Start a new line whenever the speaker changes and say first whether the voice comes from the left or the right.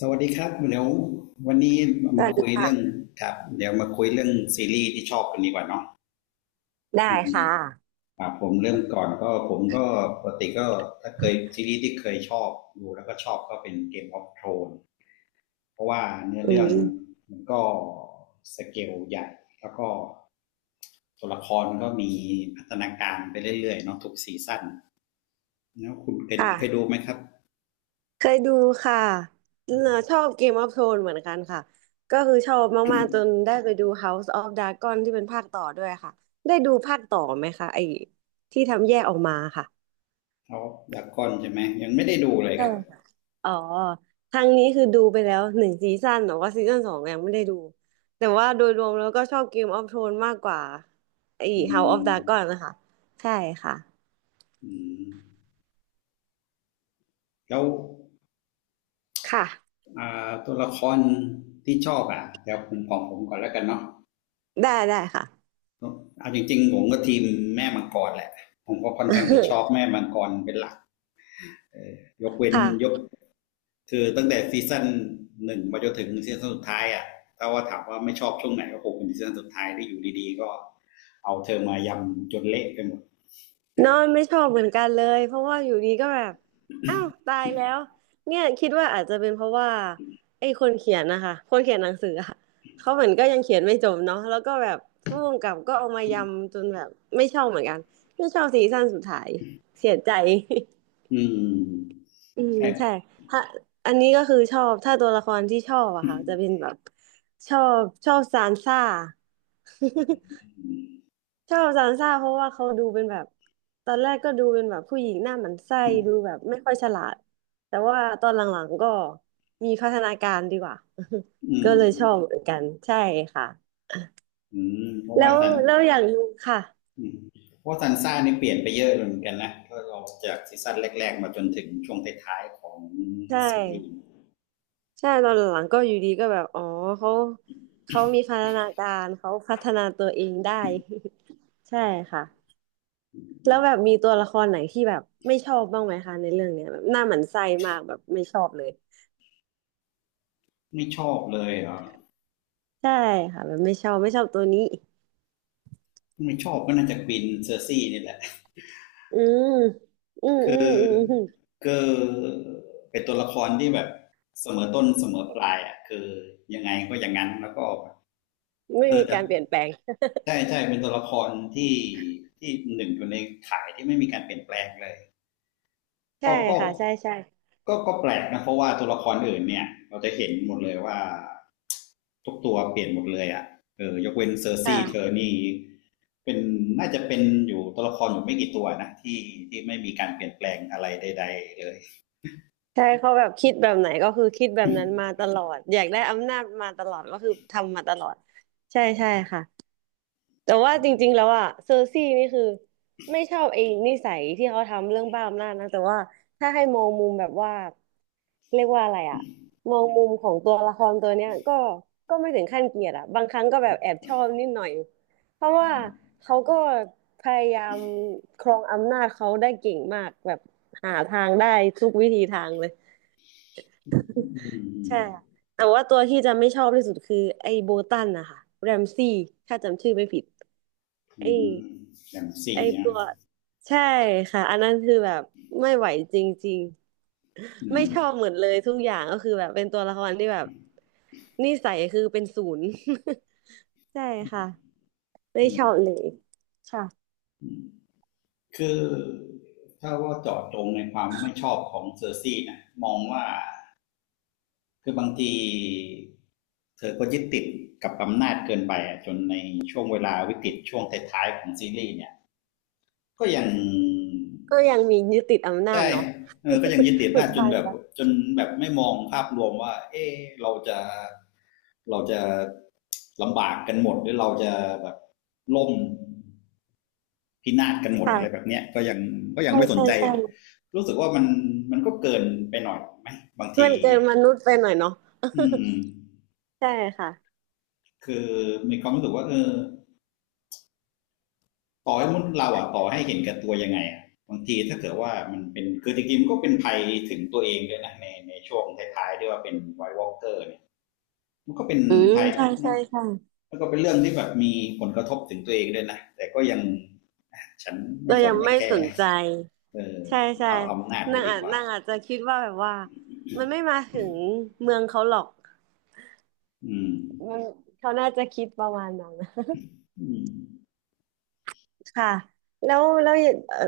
left: สวัสดีครับเดี๋ยววันนี้
right: ส
left: มา
right: วัส
left: คุ
right: ดี
left: ยเรื่อง
right: ค่ะ
left: ครับเดี๋ยวมาคุยเรื่องซีรีส์ที่ชอบกันดีกว่าเนาะ
right: ได้ค่ะ
left: ผมเรื่องก่อนก็ผมก็ปกติก็ถ้าเคยซีรีส์ที่เคยชอบดูแล้วก็ชอบก็เป็นเกมออฟโทนเพราะว่าเนื้อ
right: อื
left: เรื่อง
right: ม
left: มันก็สเกลใหญ่แล้วก็ตัวละครก็มีพัฒนาการไปเรื่อยๆเนาะทุกซีซั่นแล้วคุณเคยดู
right: ค่ะ
left: ไหมครับ
right: เคยดูค่ะเออ
left: อื
right: ชอ
left: ม
right: บ Game of Thrones เหมือนกันค่ะก็คือชอบมากๆจนได้ไปดู House of Dragon ที่เป็นภาคต่อด้วยค่ะได้ดูภาคต่อไหมคะไอ้ที่ทำแยกออกมาค่ะ
left: ากก่อนใช่ไหมยังไม่ได้ดูเลยค
right: ใช่
left: รับ
right: ค่ะอ๋อทางนี้คือดูไปแล้ว1 ซีซั่นแต่ว่าซีซั่น 2ยังไม่ได้ดูแต่ว่าโดยรวมแล้วก็ชอบ Game of Thrones มากกว่าไอ้ House of Dragon นะคะใช่ค่ะ
left: แล้ว
right: ค่ะ
left: าตัวละครที่ชอบอ่ะเดี๋ยวผมของผมก่อนแล้วกันเนาะ
right: ได้ได้ค่ะ
left: เอาจริงๆผมก็ทีมแม่มังกรแหละผมก็ค่อนข้างจะชอบแม่ มังกรเป็นหลักยกเว้นยก
right: ค่ะ
left: คือตั้งแต่ซีซั่นหนึ่งมาจนถึงซีซั่นสุดท้ายอ่ะถ้าว่าถามว่าไม่ชอบช่วงไหนก็คงเป็นซีซั่นสุดท้ายที่อยู่ดีๆก็เอาเธอมายำจนเละไปหมด
right: นอนไม่ชอบเหมือนกันเลยเพราะว่าอยู่ดีก็แบบอ้าวตายแล้วเนี่ยคิดว่าอาจจะเป็นเพราะว่าไอ้คนเขียนนะคะคนเขียนหนังสืออะเขาเหมือนก็ยังเขียนไม่จบเนาะแล้วก็แบบผู้กำกับก็เอามายำจนแบบไม่ชอบเหมือนกันไม่ชอบซีซั่นสุดท้ายเสียใจ
left: อืม
right: อืม
left: ใช่
right: ใช่ถ้าอันนี้ก็คือชอบถ้าตัวละครที่ชอบอะค่ะจะเป็นแบบชอบซานซ่า ชอบซานซ่าเพราะว่าเขาดูเป็นแบบตอนแรกก็ดูเป็นแบบผู้หญิงหน้าหมันไส้ดูแบบไม่ค่อยฉลาดแต่ว่าตอนหลังๆก็มีพัฒนาการดีกว่า
left: อื
right: ก็เลยช
left: ม
right: อบเหมือนกันใช่ค่ะ
left: อืมเพราะ
right: แล้
left: ว่า
right: ว
left: สัน
right: แล้วอย่างหนึงค่ะ
left: อืมเพราะซันซ่านี่เปลี่ยนไปเยอะเหมือนกันนะถ้าเราจากซีซั่นแรกๆมาจนถึงช่วงท้ายๆของ
right: ใช่
left: ซีรีส์
right: ใช่ตอนหลังๆก็อยู่ดีก็แบบอ๋อเขาเขามีพัฒนาการเขาพัฒนาตัวเองได้ ใช่ค่ะแล้วแบบมีตัวละครไหนที่แบบไม่ชอบบ้างไหมคะในเรื่องเนี้ยแบบหน้าหมันไส้มากแบบไม่ชอบเลย
left: ไม่ชอบเลยเหรอ่ะ
right: ใช่ค่ะแบบไม่ชอบไม่ชอบตัวนี้
left: ไม่ชอบก็น่าจะกวินเซอร์ซี่นี่แหละ
right: อืมอืม อื
left: คื
right: ม
left: อ
right: อืมอืม
left: คือเป็นตัวละครที่แบบเสมอต้นเสมอปลายอ่ะคือยังไงก็อย่างนั้นแล้วก็
right: ไม่
left: เออ
right: มี
left: แต่
right: การเปลี่ยนแปลง
left: ใช่ใช่เป็นตัวละครที่ที่หนึ่งอยู่ในข่ายที่ไม่มีการเปลี่ยนแปลงเลย
right: ใช่
left: ก็ก็
right: ค่ะใช่ใช่
left: ก็แปลกนะเพราะว่าตัวละครอื่นเนี่ยเราจะเห็นหมดเลยว่า ทุกตัวเปลี่ยนหมดเลยอ่ะเออยกเว้นเซอร์ซี่เธอ
right: ค่ะ
left: นี่เป็นน่าจะเป็นอยู่ตัวละครอยู่ไม่กี่ตัวนะที่ที่ไม่มีการเปลี่ยนแปลงอะไรใดๆเลย
right: ใช่เขาแบบคิดแบบไหนก็คือคิดแบบนั้น มาตลอดอยากได้อำนาจมาตลอดก็คือทำมาตลอดใช่ใช่ค่ะ แต่ว่า
left: อื
right: จริงๆ
left: ม
right: แล้วอะเซอร์ซี่นี่คือไม่ชอบไอ้นิสัยที่เขาทำเรื่องบ้าอำนาจนะแต่ว่าถ้าให้มองมุมแบบว่าเรียกว่าอะไรอะมองมุมของตัวละครตัวเนี้ยก็ไม่ถึงขั้นเกลียดอะบางครั้งก็แบบแอบชอบนิดหน่อยเพราะว่า
left: อ
right: เขาก็พยายามครองอำนาจเขาได้เก่งมากแบบหาทางได้ทุกวิธีทางเลย
left: ืม
right: ใช่ค่ะแต่ว่าตัวที่จะไม่ชอบที่สุดคือไอ้โบตันนะคะแรมซี่ถ้าจำชื่อไม่ผิด
left: อื
right: ไอ้
left: มอย่าง
right: ไอ
left: สี่นะ
right: ตัวใช่ค่ะอันนั้นคือแบบไม่ไหวจริง
left: อื
right: ๆไม่ชอบ
left: ม
right: เหมือนเลยทุกอย่างก็คือแบบเป็นตัวละครที่แบบนิสัยคือเป็นศูนย์ ใช่ค่ะไม่
left: อื
right: ชอบ
left: ม
right: เลยค่ะ
left: คือถ้าว่าเจาะจงในความไม่ชอบของเซอร์ซี่นะมองว่าคือบางทีเธอก็ยึดติดกับอำนาจเกินไปอะจนในช่วงเวลาวิกฤตช่วงท้ายๆของซีรีส์เนี่ยก็ยัง
right: ก็ยังมียึดติดอำนาจ
left: ใช่
right: เนาะ
left: เออก็ยังยึดติดอำ
right: สุ
left: นา
right: ด
left: จจน
right: ท้าย
left: แบบ
right: แล้ว
left: จนแบบไม่มองภาพรวมว่าเอ๊ะเราจะเราจะลำบากกันหมดหรือเราจะแบบล่มพินาศกันหมดอะไรแบบ
right: ค่ะ
left: เนี้ยก็ยัง
right: ใช่
left: ไม่สน
right: ใช่
left: ใจ
right: ใช่
left: รู้สึกว่ามันก็เกินไปหน่อยไหมบางที
right: มันเกินมนุษย์ไปหน่อยเนาะ
left: อืม
right: ใช่ค่ะ
left: คือมีความรู้สึกว่าเออต่อให้มนุษย์เราอ่ะต่อให้เห็นแกับตัวยังไงอะบางทีถ้าเกิดว่ามันเป็นคือจริงๆมันก็เป็นภัยถึงตัวเองด้วยนะในในช่วงท้ายๆที่ว่าเป็นไวท์วอลกเกอร์เนี่ยมันก็เป็น
right: อืม
left: ภัย
right: ใช่ใช่ใช่
left: แล้วก็เป็นเรื่องที่แบบมีผลกระทบถึงตัวเองด้วยนะแต่ก็ยังฉันไม่
right: เรา
left: สน
right: ยัง
left: ไม่
right: ไม่
left: แค
right: สน
left: ร์
right: ใจ
left: เออ
right: ใช่
left: ฉัน
right: ใช่
left: เอาอำนาจไว้
right: นาง
left: ดี
right: อาจ
left: กว่า
right: นางอาจจะคิดว่าแบบว่ามันไม่มาถึงเมืองเขาหรอก
left: อืม
right: มันเขาน่าจะคิดประมาณนั้น
left: อืม
right: ค่ะแล้วแล้วเอ่อ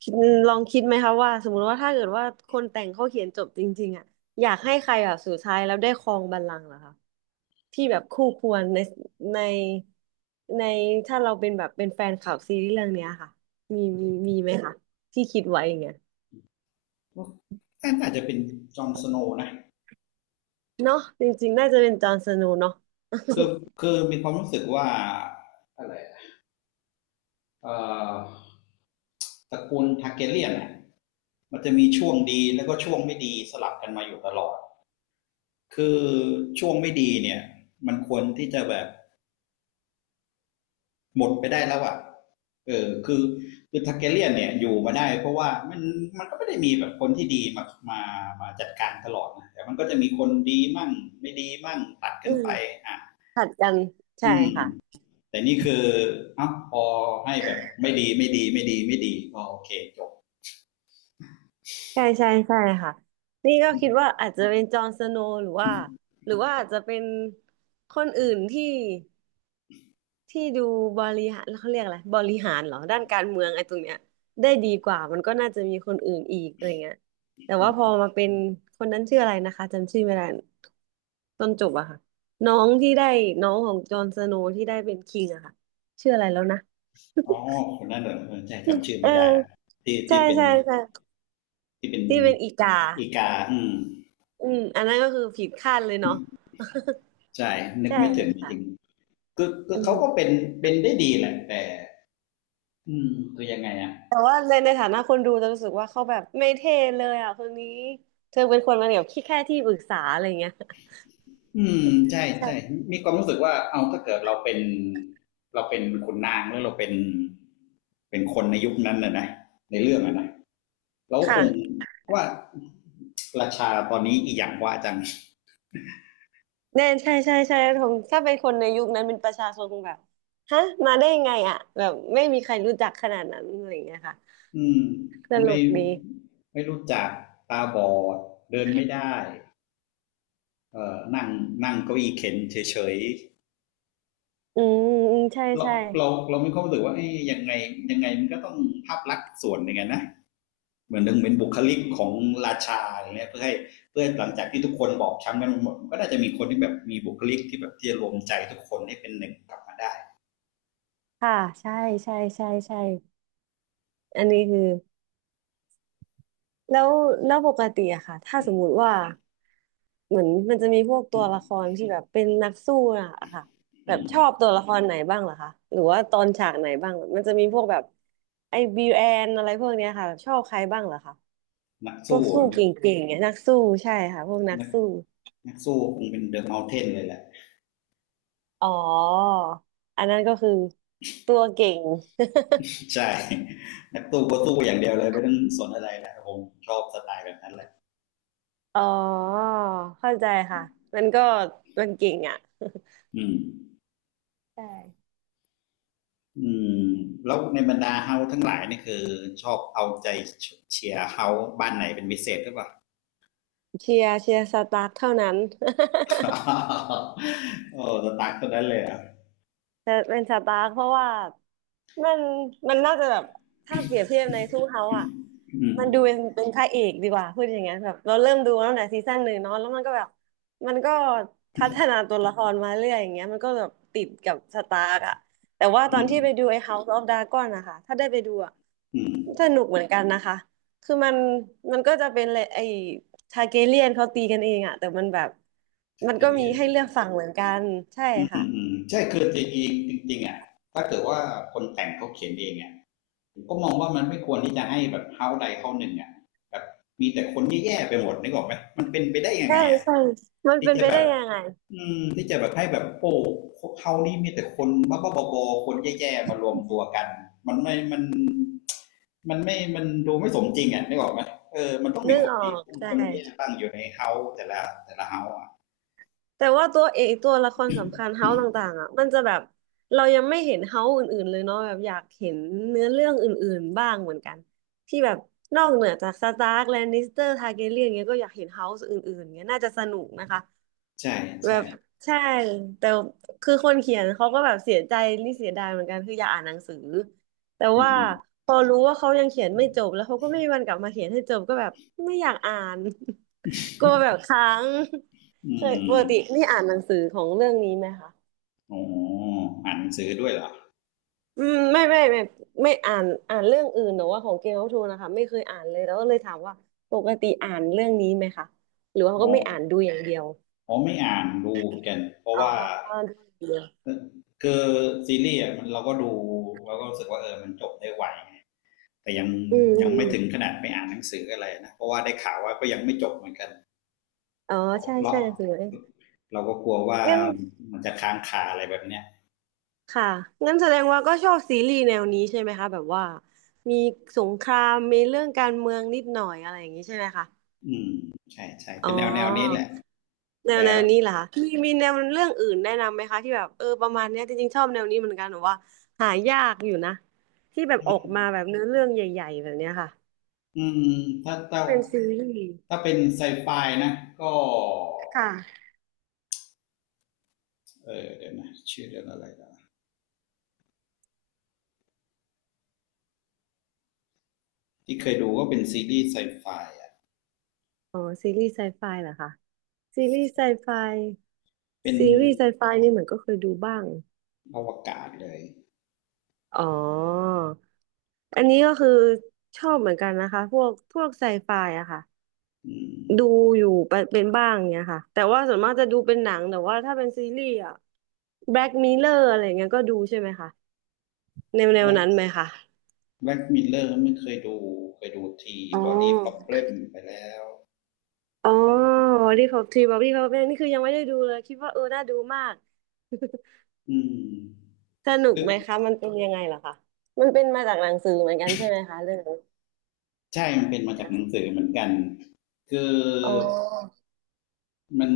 right: คิดลองคิดไหมคะว่าสมมุติว่าถ้าเกิดว่าคนแต่งเขาเขียนจบจริงๆอ่ะอยากให้ใครแบบสุดท้ายแล้วได้ครองบัลลังก์เหรอคะที่แบบคู่ควรในในในถ้าเราเป็นแบบเป็นแฟนคลับซีรีส์เรื่องเนี้ยค่ะมีไหมคะที่คิดไว้อย่างเงี้ย
left: ก็น่าจจะเป็นจอห์นสโนว์นะ
right: เนาะจริงๆน่าจะเป็นจอห์นสโนว์เนาะ
left: คือคือมีความรู้สึกว่าอะไรเอ่อตระกูลทาร์เกเลียนน่ะมันจะมีช่วงดีแล้วก็ช่วงไม่ดีสลับกันมาอยู่ตลอดคือช่วงไม่ดีเนี่ยมันควรที่จะแบบหมดไปได้แล้วอะ เออคือทาเกเลียนเนี่ยอยู่มาได้เพราะว่ามันก็ไม่ได้มีแบบคนที่ดีมามาจัดการตลอดนะแต่มันก็จะมีคนดีมั่งไม่ดีมั่งตัด
right: อื
left: กัน
right: ม
left: ไปอ่ะ
right: ผัดกันใช่
left: อืม
right: ค่ะ
left: แต่นี่คือเอ้าพอให้แบบไม่ดีไม่ดีไม่ดีไม่ดีอ๋อโอเคจบ
right: ใช่ใช่ใช่ค่ะนี่ก็
left: อื
right: คิด
left: ม
right: ว่าอาจจะเป็นจอห์นสโนว์หรือว่าหรือว่าอาจจะเป็นคนอื่นที่ที่ดูบริหารเขาเรียกอะไรบริหารเหรอด้านการเมืองไอ้ตรงเนี้ยได้ดีกว่ามันก็น่าจะมีคนอื่นอีกอะไรเงี้ย
left: อ
right: แต่
left: ื
right: ว่าพอ
left: ม
right: มาเป็นคนนั้นชื่ออะไรนะคะจำชื่อไม่ได้ต้นจบอะค่ะน้องที่ได้น้องของจอห์นสโนว์ที่ได้เป็นคิงอะค่ะชื่ออะไรแล้วนะ
left: อ๋อคนนั้นเหรอเออใช่จำ ชื่อ
right: เ
left: ไม่ได้อะ
right: ออ
left: ที่
right: ใช่
left: ที่เป็น
right: ใช่ใช่
left: ที่เป็น
right: ที่เป็นอีกา
left: อีกาอืม
right: อืมอันนั้นก็คือผิดคาดเลยเนาะ
left: ใช่ นึก
right: ใช่
left: ไม่ถึงจริง
right: ค่ะ
left: ๆคือ
right: อื
left: เขาก็เป็
right: ม
left: นเป็นได้ดีแหละแต่อืมคือยังไงอะ
right: แต่ว่าในในฐานะคนดูจะรู้สึกว่าเขาแบบไม่เท่เลยอ่ะคนนี้เธอเป็นคนมาแบบที่แค่ที่ปรึกษาอะไรเงี้ย
left: อืมใช่ใช่
right: ใช่
left: มีความรู้สึกว่าเอาถ้าเกิดเราเป็นขุนนางหรือเราเป็นเป็นคนในยุคนั้นนะนะในเรื่องอะนะเราก็ค
right: ค่ะ
left: งว่าราชาตอนนี้อีหยังวะจัง
right: แน่ใช่ใช่ใช่ทงถ้าเป็นคนในยุคนั้นเป็นประชาชนคงแบบฮะมาได้ยังไงอ่ะแบบไม่มีใครรู้จักขนาดนั้นอะไรเงี้ยค่ะ
left: อืม
right: ตล
left: ไม่
right: กดี
left: ไม่รู้จักตาบอดเดินไม่ได้นั่งนั่งเก้าอี้เข็นเฉย
right: อืมอืมใช่
left: ๆเรา
right: ใช่
left: เราเราไม่เข้ารู้สึกว่าเอ้ยยังไงยังไงมันก็ต้องภาพลักษณ์ส่วนหนึ่งอะนะ เหมือนหนึ่งเป็นบุคลิกของราชาอะไรเงี้ยเพื่อหลังจากที่ทุกคนบอบช้ำกันหมดก็น่าจะมีคนที่แบบมีบุคลิกที่แบบที่จะรวมใจทุกคนให้เป็นหนึ่งกลับมาได้
right: ค่ะใช่ใช่ใช่ใช่อันนี้คือ แล้วแล้วปกติอะค่ะถ้าสมมุติว่าเหมือนมันจะมีพวกตัวละครที่แบบเป็นนักสู้อะค่ะแบบชอบตัวละครไหนบ้างเหรอคะหรือว่าตอนฉากไหนบ้างมันจะมีพวกแบบไอ้บิวแอนอะไรพวกเนี้ยค่ะแบบชอบใครบ้างเหรอคะ
left: นัก
right: พวก
left: สู้
right: สู้เก่งๆเนี่ยนักสู้ใช่ค่ะพวกนัก
left: นัก
right: สู้
left: นักสู้คงเป็นเดอะเมลเทนเลยแหละ
right: อ๋ออันนั้นก็คือตัวเก่ง
left: ใช่นักสู้ก็สู้อย่างเดียวเลยไม่ต้องสนอะไรแหละผมชอบสไตล์แบบนั้นแหละ
right: อ๋อเข้าใจค่ะมันก็มันเก่งอ่ะ
left: อืม
right: ใช่
left: อืมแล้วในบรรดาเฮาทั้งหลายนี่คือชอบเอาใจเชียร์เฮาบ้านไหนเป็นพิเศษหรือเปล่า
right: เชียร์สตาร์คเท่านั้น
left: โอ้สตาร์ทคนนั้นเลยอ่ะ
right: จะเป็นสตาร์คเพราะว่ามันมันน่าจะแบบถ้าเปรียบเทียบในทูเฮาอ่ะ
left: อืม
right: มันดูเป็นเป็นพระเอกดีกว่าพูดอย่างเงี้ยแบบเราเริ่มดูตั้งแต่ซีซั่นหนึ่งเนาะแล้วมันก็แบบมันก็พัฒนาตัวละครมาเรื่อยอย่างเงี้ยมันก็แบบติดกับสตาร์กอ่ะแต่ว่าตอนที่ไปดูไอ้ House of Dragon นะคะถ้าได้ไปดูอ่ะ
left: อืม
right: สนุกเหมือนกันนะคะคือมันมันก็จะเป็นเลยไอ้ทาร์เกเรียนเขาตีกันเองอ่ะแต่มันแบบ
left: ส
right: มัน
left: เกล
right: ก็
left: เลี
right: มี
left: ยน
right: ให้เลือกฝั่งเหมือนกันใช่ค่ะ
left: ใช่คือจริงๆจริงๆอ่ะถ้าเกิดว่าคนแต่งเขาเขียนเองอ่ะผมก็มองว่ามันไม่ควรที่จะให้แบบเฮาใดเฮาหนึ่งอ่ะแบบมีแต่คนแย่ๆไปหมดนึกออกไหมมันเป็นไปได้ยัง
right: ใช่
left: ไงอ่ะ
right: ใช่ มัน
left: ที่
right: เป็น
left: จะ
right: ไป
left: แบ
right: ได้
left: บ
right: ยังไง
left: ที่จะแบบให้แบบโอ้เฮานี่มีแต่คนบ้าๆบอๆคนแย่ๆมารวมตัวกันมันไม่มันมันไม่มันดูไม่สมจริงอ่ะนึกออกไหมเออมันต้องมี
right: นึก
left: คน
right: ออ
left: ดี
right: กใช
left: คนแย่
right: ่
left: บ้างอยู่ในเฮาแต่ละแต่ละเฮาอ่ะ
right: แต่ว่าตัวเอกตัวละครสำคัญเฮาต่างๆอ่ะมันจะแบบเรายังไม่เห็นเฮาอื่นๆเลยเนาะแบบอยากเห็นเนื้อเรื่องอื่นๆบ้างเหมือนกันที่แบบนอกเหนือจากสตาร์กแลนนิสเตอร์ทาร์แกเรียนเงี้ยก็อยากเห็นเฮาอื่นๆเงี้ยน่าจะสนุกนะคะ
left: ใช่
right: แบ
left: ใช่
right: บใช่แต่คือคนเขียนเขาก็แบบเสียใจนี่เสียดายเหมือนกันคืออยากอ่านหนังสือแต่
left: อื
right: ว่า
left: ม
right: พอรู้ว่าเขายังเขียนไม่จบแล้วเขาก็ไม่มีวันกลับมาเขียนให้จบก็แบบไม่อยากอ่าน กลัวแบบค้าง
left: อื
right: เคยปกติ
left: ม
right: นี่อ่านหนังสือของเรื่องนี้ไหมคะ
left: อ๋ออ่านหนังสือด้วยเหรอ
right: อืมไม่ไม่อ่านอ่านเรื่องอื่นแต่ว่าของเกมออฟโธนนะคะไม่เคยอ่านเลยแล้วก็เลยถามว่าปกติอ่านเรื่องนี้ไหมคะหรือว่า
left: อ๋
right: ก็
left: อ
right: ไม่อ่านดูอย่างเดียว
left: อ๋อไม่อ่านดูกันเพราะ
right: อ๋อ
left: ว่า
right: ดูอย่างเดียว
left: คือซีรีส์อะมันเราก็ดูเราก็รู้สึกว่าเออมันจบได้ไวไงแต่ยัง
right: อืมอื
left: ยังไม่
right: ม
left: ถึงขนาดไปอ่านหนังสืออะไรนะเพราะว่าได้ข่าวว่าก็ยังไม่จบเหมือนกัน
right: อ๋อ
left: เรา
right: ใช่
left: เรา
right: ใช่หนังสือเอง
left: เราก็กลัวว่า
right: งั้น
left: มันจะค้างคาอะไรแบบเนี้ย
right: ค่ะงั้นแสดงว่าก็ชอบซีรีส์แนวนี้ใช่ไหมคะแบบว่ามีสงครามมีเรื่องการเมืองนิดหน่อยอะไรอย่างนี้ใช่ไหมคะ
left: อืมใช่ใช่
right: อ๋
left: เป็
right: อ
left: นแนวแนวนี้แหละ
right: แนว
left: แต่
right: แนวนี้เหรอคะมีมีแนวเรื่องอื่นแนะนำไหมคะที่แบบเออประมาณเนี้ยจริงๆชอบแนวนี้เหมือนกันหนูว่าหายากอยู่นะที่แบบออกมาแบบเนื้อเรื่องใหญ่ๆแบบเนี้ยค่ะ
left: อืม
right: เป็นซีรีส์
left: ถ้าเป็นไซไฟนะก็
right: ค่ะ
left: เออเดี๋ยวนะชื่อเรื่องอะไรนะ ที่เคยดูก็เป็นซีรีส์ไซไฟอ่ะ
right: อ๋อซีรีส์ไซไฟเหรอคะซีรีส์ไซไฟ
left: เป็น
right: ซีรีส์ไซไฟนี่เหมือนก็เคยดูบ้าง
left: อวกาศเลย
right: อ๋อ อันนี้ก็คือชอบเหมือนกันนะคะพวกพวกไซไฟอะค่ะ
left: อืม
right: ดูอยู่ไปเป็นบ้างเนี่ยค่ะแต่ว่าส่วนมากจะดูเป็นหนังแต่ว่าถ้าเป็นซีรีส์อะ Black Mirror อะไรเงี้ยก็ดูใช่ไหมคะแนวแน
left: แบ
right: ว
left: ล็ก
right: นั้นไหมคะ
left: มิลเลอร์ไม่เคยดูเคยดูที
right: อ๋อ
left: บอดี้ป o อบเล m ไปแล้ว
right: อ๋อ Body Cop 3 Body Cop เนี่นี่คือยังไม่ได้ดูเลยคิดว่าเออน่าดูมาก
left: อืม
right: สนุ
left: ห
right: กไหม
left: รือ
right: คะมันเป็นยังไงเห่ะคะมันเป็นมาจากหนังสือเหมือนกันใช่ไหมคะเรื่องนี้
left: ใช่มันเป็นมาจากหนังสือเหมือนกัน คือ
right: อ๋อ
left: มัน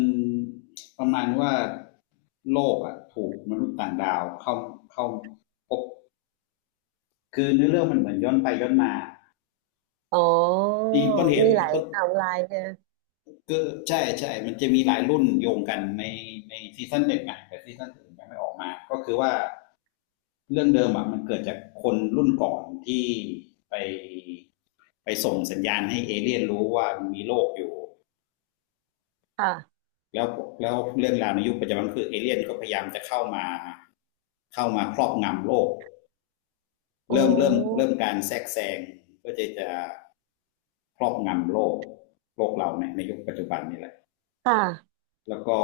left: ประมาณว่าโลกอ่ะถูกมนุษย์ต่างดาวเข้าเข้าพบคือเนื้อเรื่องมันเหมือนย้อนไปย้อนมา
right: อ๋อ
left: ที่ต้นเห
right: มี
left: ตุ
right: หลาย
left: ต้น
right: ไทม์ไลน์ใช่ไหม
left: ก็ใช่ใช่ มันจะมีหลายรุ่นโยงกันในซีซั่นเด็ดไงแต่ซีซั่นอื่นยังไม่ออกมาก็คือว่าเรื่องเดิมอ่ะมันเกิดจากคนรุ่นก่อนที่ไปไปส่งสัญญาณให้เอเลี่ยนรู้ว่ามีโลกอยู่
right: ค่ะ
left: แล้วแล้วเรื่องราวในยุคปัจจุบันคือเอเลี่ยนก็พยายามจะเข้ามาเข้ามาครอบงำโลก
right: โอ้
left: เริ่มการแทรกแซงก็จะจะครอบงำโลกโลกเราในยุคปัจจุบันนี่แหละ
right: ค่ะ
left: แล้วก็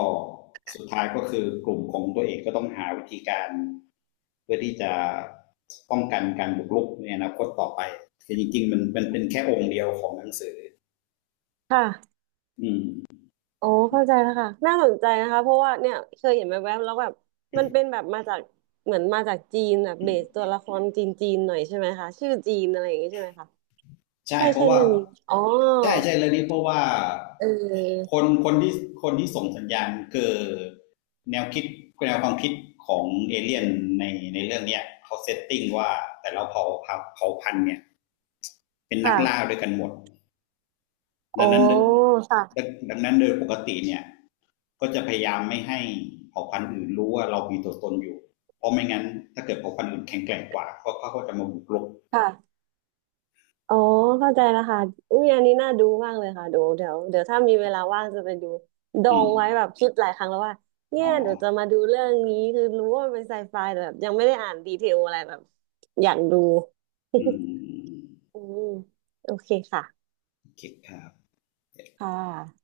left: สุดท้ายก็คือกลุ่มของตัวเองก็ต้องหาวิธีการเพื่อที่จะป้องกันการบุกรุกในอนาคตต่อไปคือจริงๆมันเป็นแค่องค์เดียวของหนังสือ
right: ค่ะ
left: อืม
right: โอ้เข้าใจแล้วค่ะน่าสนใจนะคะเพราะว่าเนี่ยเคยเห็นแวบๆแล้วแบบมันเป็นแบบมาจากเหมือนมาจากจีนแบบเบสตัวละครจีนจีนหน่อยใช่ไหมคะชื่อจีนอะไรอย่างงี้ใช่ไหมคะ
left: ใช่
right: ใช่
left: เพ
right: ใช่
left: ราะว่า
right: เรื่องนี้อ๋อ
left: ใช่ใช่เรื่องนี้เพราะว่าค
right: เออ
left: นคนที่คนที่ส่งสัญญาณคือแนวคิดแนวความคิดของเอเลี่ยนในในเรื่องเนี้ยเขาเซตติ้งว่าแต่ละเผ่าพันธุ์เนี่ยเป็นนัก
right: ค่ะ
left: ล่าด้วยกันหมด ดัง
right: โอ้
left: นั้นด
right: ค่ะ
left: ดังนั้นโดยปกติเนี่ยก็จะพยายามไม่ให้เผ่าพันธุ์อื่นรู้ว่าเรามีตัวตนอยู่เพราะไม่งั้นถ้าเกิดเผ่าพันธุ์อื่นแข็งแกร่งกว่าเขาเขาก็จะมาบุกรุก
right: ค่ะ อ๋อเข้าใจแล้วค่ะอุ้ยอันนี้น่าดูมากเลยค่ะดูวเดี๋ยวถ้ามีเวลาว่างจะไปดูดอ
left: อื
right: ง
left: ม
right: ไว้แบบคิดหลายครั้งแล้วว่าเนี่ย
left: อ๋อ
right: เดี๋ยวจะมาดูเรื่องนี้คือรู้ว่ามันเป็นไซไฟแต่แบบยังไม่ได้อ่านดีเทลอะไรแบบอยากดู
left: อืม
right: อืมโอเคค่ะ
left: โอเคครับ
right: ค่ะ